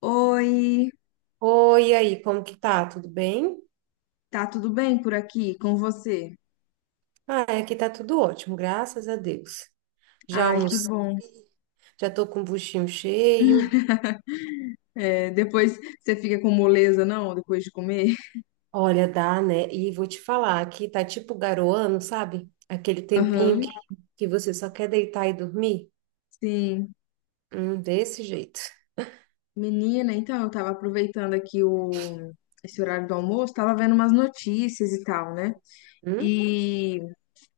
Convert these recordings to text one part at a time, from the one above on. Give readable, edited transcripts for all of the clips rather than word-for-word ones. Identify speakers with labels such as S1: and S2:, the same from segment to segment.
S1: Oi,
S2: Oi, e aí, como que tá? Tudo bem?
S1: tá tudo bem por aqui com você?
S2: Ah, aqui tá tudo ótimo, graças a Deus. Já
S1: Ai, que
S2: almocei,
S1: bom.
S2: já tô com o buchinho cheio.
S1: É, depois você fica com moleza, não? Depois de comer?
S2: Olha, dá, né? E vou te falar, aqui tá tipo garoando, sabe? Aquele tempinho que,
S1: Aham,
S2: que você só quer deitar e dormir.
S1: sim.
S2: Desse jeito.
S1: Menina, então eu tava aproveitando aqui esse horário do almoço, tava vendo umas notícias e tal, né?
S2: Hum?
S1: E,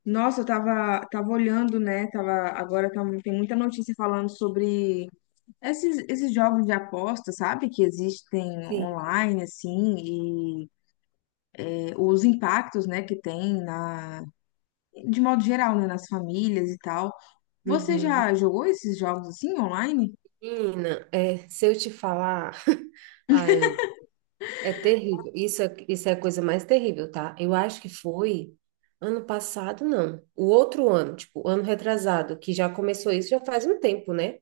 S1: nossa, eu tava, tava olhando, né? Tava, agora tem muita notícia falando sobre esses jogos de aposta, sabe? Que existem
S2: Sim.
S1: online, assim, os impactos, né, que tem na, de modo geral, né, nas famílias e tal. Você
S2: Uhum.
S1: já jogou esses jogos assim online?
S2: Menina, é, se eu te falar, ai, é terrível. Isso é a coisa mais terrível, tá? Eu acho que foi ano passado, não. O outro ano, tipo, ano retrasado, que já começou isso já faz um tempo, né?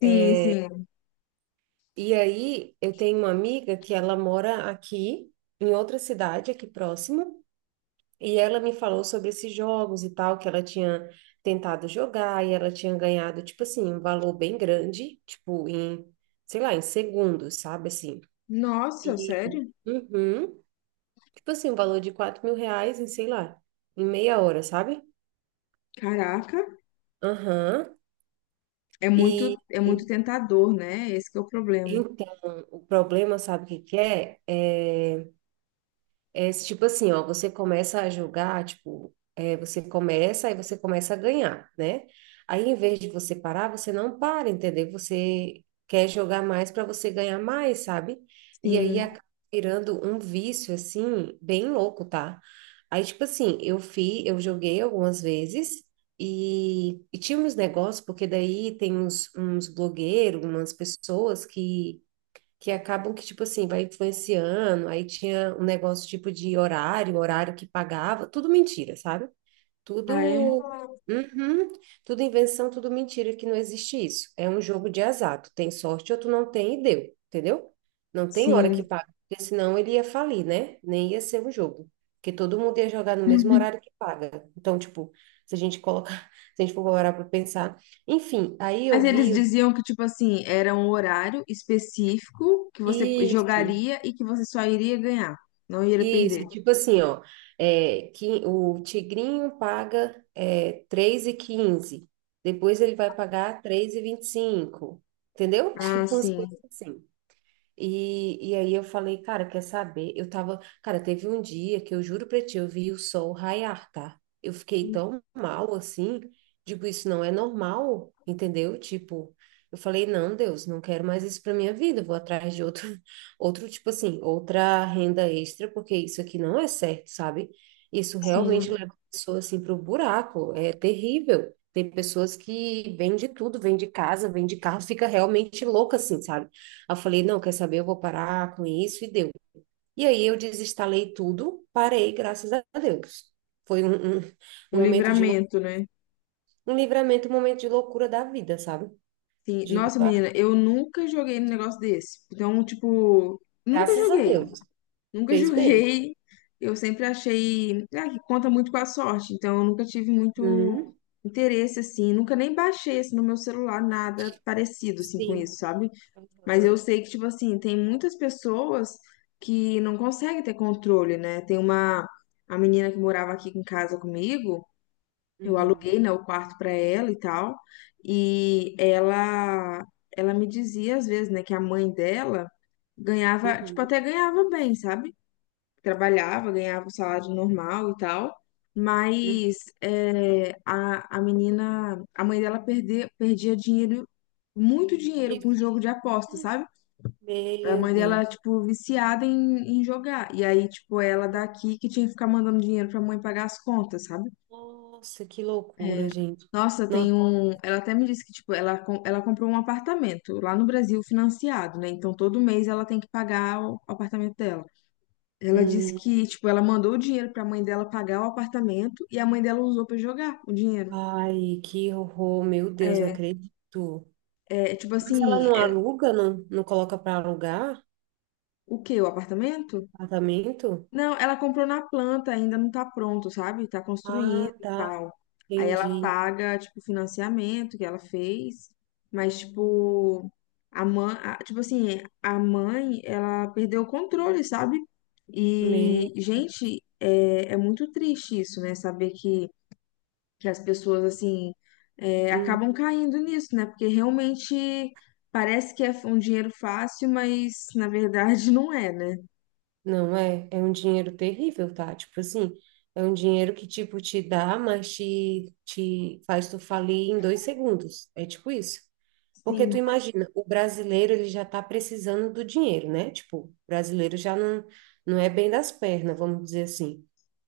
S1: Sim, sim.
S2: E aí eu tenho uma amiga que ela mora aqui, em outra cidade, aqui próximo, e ela me falou sobre esses jogos e tal, que ela tinha tentado jogar e ela tinha ganhado, tipo assim, um valor bem grande, tipo, em, sei lá, em segundos, sabe assim?
S1: Nossa,
S2: E.
S1: sério?
S2: Uhum. Tipo assim, um valor de R$ 4.000 em, sei lá, em meia hora, sabe?
S1: Caraca,
S2: Aham. E,
S1: é
S2: e-
S1: muito tentador, né? Esse que é o problema.
S2: então, o problema, sabe o que que é? É esse tipo assim, ó, você começa a jogar, tipo, é, você começa, aí você começa a ganhar, né? Aí, em vez de você parar, você não para, entendeu? Você quer jogar mais para você ganhar mais, sabe? E aí
S1: Sim.
S2: acaba virando um vício, assim, bem louco, tá? Aí, tipo assim, eu fiz, eu joguei algumas vezes e tinha uns negócios, porque daí tem uns blogueiros, umas pessoas que acabam que, tipo assim, vai influenciando. Aí tinha um negócio tipo de horário, um horário que pagava, tudo mentira, sabe?
S1: Ah, é?
S2: Tudo. Uhum, tudo invenção, tudo mentira, que não existe isso. É um jogo de azar. Tu tem sorte ou tu não tem e deu, entendeu? Não tem hora que
S1: Sim.
S2: paga, porque senão ele ia falir, né? Nem ia ser um jogo. Porque todo mundo ia jogar no mesmo horário que paga. Então, tipo, se a gente colocar, se a gente for parar para pensar. Enfim, aí eu
S1: Mas eles
S2: vi
S1: diziam que, tipo assim, era um horário específico que você
S2: isso.
S1: jogaria e que você só iria ganhar, não iria perder.
S2: Isso, tipo assim, ó, é, que o tigrinho paga é, 3h15, depois ele vai pagar três e 25, entendeu?
S1: Ah,
S2: Tipo umas
S1: sim,
S2: coisas assim. E aí eu falei, cara, quer saber? Eu tava, cara, teve um dia que eu juro pra ti, eu vi o sol raiar, tá? Eu fiquei tão mal assim, digo, isso não é normal, entendeu? Tipo, eu falei, não, Deus, não quero mais isso pra minha vida, eu vou atrás de outro, outro tipo assim, outra renda extra, porque isso aqui não é certo, sabe? Isso
S1: sim.
S2: realmente leva a pessoa assim pro buraco, é terrível. Tem pessoas que vendem tudo, vende casa, vende carro, fica realmente louca assim, sabe? Aí eu falei, não, quer saber, eu vou parar com isso e deu. E aí eu desinstalei tudo, parei, graças a Deus. Foi um
S1: Um
S2: momento de
S1: livramento, né?
S2: um livramento, um momento de loucura da vida, sabe?
S1: Sim.
S2: Digo,
S1: Nossa,
S2: ah,
S1: menina, eu nunca joguei num negócio desse. Então, tipo, nunca
S2: graças a
S1: joguei.
S2: Deus,
S1: Nunca
S2: fez bem.
S1: joguei. Eu sempre achei, ah, que conta muito com a sorte. Então, eu nunca tive muito
S2: Uhum.
S1: interesse, assim. Nunca nem baixei, assim, no meu celular nada parecido, assim, com
S2: Sim.
S1: isso, sabe? Mas eu
S2: Hã?
S1: sei que, tipo assim, tem muitas pessoas que não conseguem ter controle, né? Tem uma... A menina que morava aqui em casa comigo, eu
S2: Uhum.
S1: aluguei, né, o quarto para ela e tal, e ela me dizia às vezes, né, que a mãe dela ganhava, tipo,
S2: Uhum.
S1: até ganhava bem, sabe? Trabalhava, ganhava o salário normal e tal,
S2: Uhum.
S1: mas é, a menina, a mãe dela perdia dinheiro, muito dinheiro com
S2: Isso.
S1: jogo de aposta, sabe? A
S2: Meu
S1: mãe
S2: Deus.
S1: dela, tipo, viciada em, em jogar. E aí, tipo, ela daqui que tinha que ficar mandando dinheiro pra mãe pagar as contas, sabe?
S2: Nossa, que loucura,
S1: É.
S2: gente.
S1: Nossa, tem
S2: Nossa.
S1: um. Ela até me disse que, tipo, ela, ela comprou um apartamento lá no Brasil financiado, né? Então todo mês ela tem que pagar o apartamento dela. Ela disse
S2: Hum.
S1: que, tipo, ela mandou o dinheiro pra mãe dela pagar o apartamento e a mãe dela usou pra jogar o dinheiro.
S2: Ai, que horror, meu Deus, não
S1: É,
S2: acredito.
S1: é tipo
S2: Mas ela
S1: assim,
S2: não
S1: é,
S2: aluga, não, não coloca para alugar
S1: o quê? O apartamento?
S2: apartamento?
S1: Não, ela comprou na planta, ainda não tá pronto, sabe? Tá
S2: Ah,
S1: construindo e
S2: tá,
S1: tal. Aí ela
S2: entendi.
S1: paga, tipo, o financiamento que ela fez, mas, tipo, a mãe, tipo assim, a mãe, ela perdeu o controle, sabe? E,
S2: Me...
S1: gente, é, é muito triste isso, né? Saber que as pessoas, assim, é,
S2: hum,
S1: acabam caindo nisso, né? Porque realmente parece que é um dinheiro fácil, mas, na verdade, não é, né?
S2: não é, é um dinheiro terrível, tá? Tipo assim, é um dinheiro que tipo te dá, mas te faz tu falir em 2 segundos. É tipo isso. Porque tu
S1: Sim.
S2: imagina, o brasileiro ele já está precisando do dinheiro, né? Tipo, o brasileiro já não, não é bem das pernas, vamos dizer assim.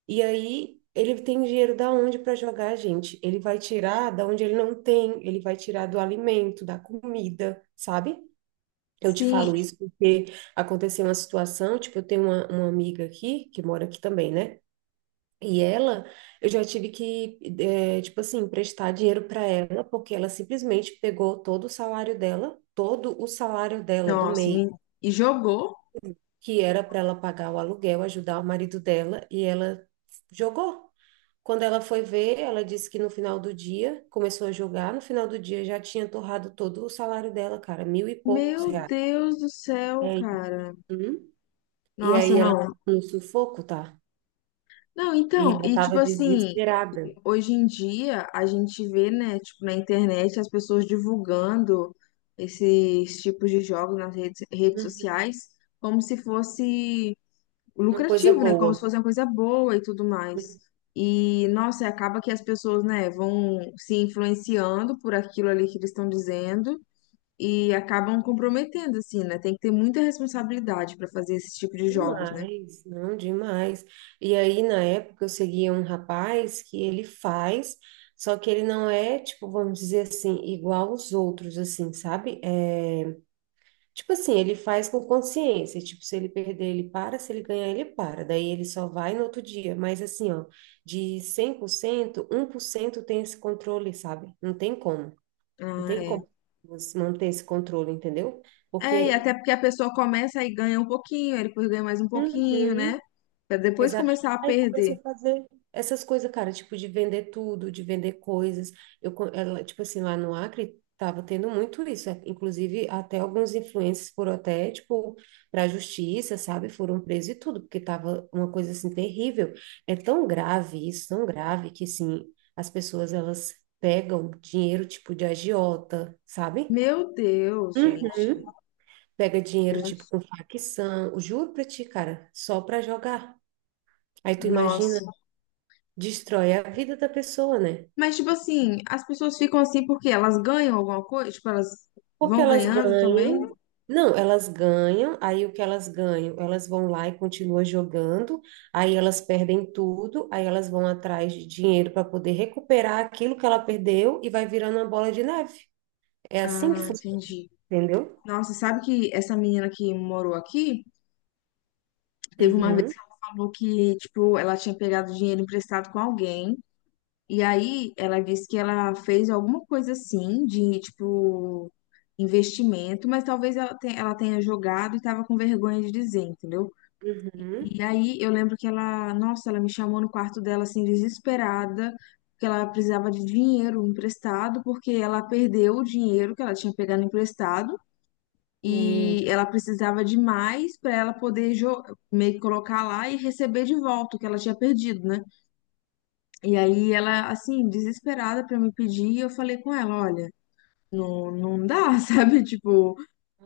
S2: E aí ele tem dinheiro da onde para jogar, gente? Ele vai tirar da onde ele não tem, ele vai tirar do alimento, da comida, sabe? Eu te
S1: Sim,
S2: falo isso porque aconteceu uma situação, tipo, eu tenho uma amiga aqui, que mora aqui também, né? E ela, eu já tive que, eh, tipo assim, emprestar dinheiro para ela, porque ela simplesmente pegou todo o salário dela, todo o salário dela do
S1: nossa,
S2: mês
S1: e jogou?
S2: que era para ela pagar o aluguel, ajudar o marido dela, e ela jogou. Quando ela foi ver, ela disse que no final do dia, começou a jogar, no final do dia já tinha torrado todo o salário dela, cara, mil e poucos
S1: Meu
S2: reais.
S1: Deus do céu,
S2: É.
S1: cara.
S2: Uhum. E aí
S1: Nossa,
S2: ela tá
S1: não.
S2: no sufoco, tá?
S1: Não,
S2: E
S1: então,
S2: ela
S1: e tipo
S2: tava
S1: assim,
S2: desesperada.
S1: hoje em dia a gente vê, né, tipo, na internet as pessoas divulgando esses tipos de jogos nas redes
S2: Uhum.
S1: sociais como se fosse
S2: Uma coisa
S1: lucrativo, né? Como se
S2: boa.
S1: fosse uma coisa boa e tudo mais. E, nossa, acaba que as pessoas, né, vão se influenciando por aquilo ali que eles estão dizendo e acabam comprometendo, assim, né? Tem que ter muita responsabilidade para fazer esse tipo de jogos, né?
S2: Demais, não, demais. E aí, na época, eu seguia um rapaz que ele faz, só que ele não é, tipo, vamos dizer assim, igual os outros, assim, sabe? É, tipo assim, ele faz com consciência, tipo, se ele perder, ele para, se ele ganhar, ele para, daí ele só vai no outro dia. Mas assim, ó, de 100%, 1% tem esse controle, sabe? Não tem como, não
S1: Ah,
S2: tem
S1: é.
S2: como você manter esse controle, entendeu?
S1: É, e
S2: Porque.
S1: até porque a pessoa começa e ganha um pouquinho, aí depois ganha mais um pouquinho,
S2: Uhum.
S1: né? Pra depois
S2: Exato.
S1: começar a
S2: Aí comecei
S1: perder.
S2: a fazer essas coisas, cara, tipo de vender tudo, de vender coisas. Ela, tipo assim, lá no Acre tava tendo muito isso, é, inclusive até alguns influencers foram até, tipo, para a justiça, sabe? Foram presos e tudo, porque tava uma coisa assim terrível. É tão grave isso, tão grave que assim, as pessoas elas pegam dinheiro tipo de agiota, sabe?
S1: Meu Deus, gente.
S2: Uhum. Pega
S1: Meu
S2: dinheiro tipo
S1: Deus.
S2: com facção, eu juro pra ti, cara, só pra jogar. Aí tu imagina,
S1: Nossa.
S2: destrói a vida da pessoa, né?
S1: Mas, tipo assim, as pessoas ficam assim porque elas ganham alguma coisa, tipo, elas
S2: Porque
S1: vão
S2: elas
S1: ganhando também.
S2: ganham, não, elas ganham, aí o que elas ganham? Elas vão lá e continuam jogando, aí elas perdem tudo, aí elas vão atrás de dinheiro para poder recuperar aquilo que ela perdeu e vai virando uma bola de neve. É assim que
S1: Ah,
S2: funciona,
S1: entendi.
S2: entendeu?
S1: Nossa, sabe que essa menina que morou aqui? Teve uma vez
S2: Uhum,
S1: que ela falou que, tipo, ela tinha pegado dinheiro emprestado com alguém. E aí ela disse que ela fez alguma coisa assim de, tipo, investimento, mas talvez ela ela tenha jogado e tava com vergonha de dizer, entendeu?
S2: uhum,
S1: E aí eu lembro que ela, nossa, ela me chamou no quarto dela assim, desesperada, porque ela precisava de dinheiro emprestado, porque ela perdeu o dinheiro que ela tinha pegado emprestado
S2: meu,
S1: e ela precisava de mais para ela poder meio que colocar lá e receber de volta o que ela tinha perdido, né? E aí ela, assim, desesperada para me pedir, eu falei com ela, olha, não, não dá, sabe? Tipo,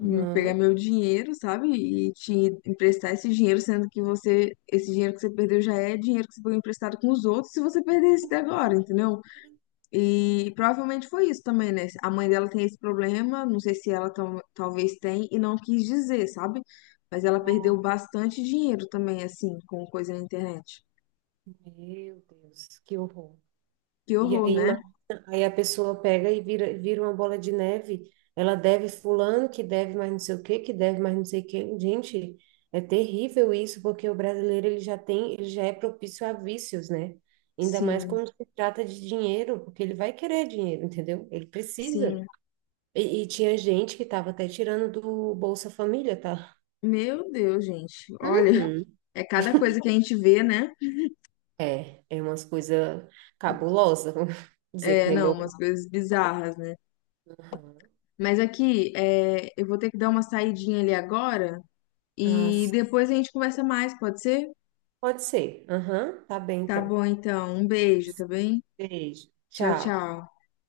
S1: pegar meu dinheiro, sabe? E te emprestar esse dinheiro, sendo que você, esse dinheiro que você perdeu já é dinheiro que você pegou emprestado com os outros, se você perder esse agora,
S2: Então,
S1: entendeu? E provavelmente foi isso também, né? A mãe dela tem esse problema, não sei se ela talvez tem e não quis dizer, sabe? Mas ela perdeu
S2: nossa,
S1: bastante dinheiro também, assim, com coisa na internet.
S2: meu Deus, que horror.
S1: Que
S2: E
S1: horror,
S2: aí,
S1: né?
S2: aí a pessoa pega e vira, vira uma bola de neve. Ela deve fulano, que deve mais não sei o quê, que deve mais não sei o quê. Gente, é terrível isso, porque o brasileiro ele já tem, ele já é propício a vícios, né? Ainda mais
S1: Sim,
S2: quando se trata de dinheiro, porque ele vai querer dinheiro, entendeu? Ele precisa.
S1: sim.
S2: E tinha gente que estava até tirando do Bolsa Família, tá?
S1: Meu Deus, gente. Olha,
S2: Uhum.
S1: é cada coisa que a gente vê, né?
S2: É, é umas coisas cabulosas, vamos dizer que
S1: É,
S2: nem
S1: não,
S2: meu.
S1: umas coisas bizarras, né?
S2: Uhum.
S1: Mas aqui, é, eu vou ter que dar uma saidinha ali agora
S2: Ah,
S1: e
S2: sim.
S1: depois a gente conversa mais, pode ser?
S2: Pode ser. Aham, tá bem
S1: Tá
S2: então.
S1: bom, então. Um beijo, tá bem?
S2: Beijo.
S1: Tchau,
S2: Tchau.
S1: tchau.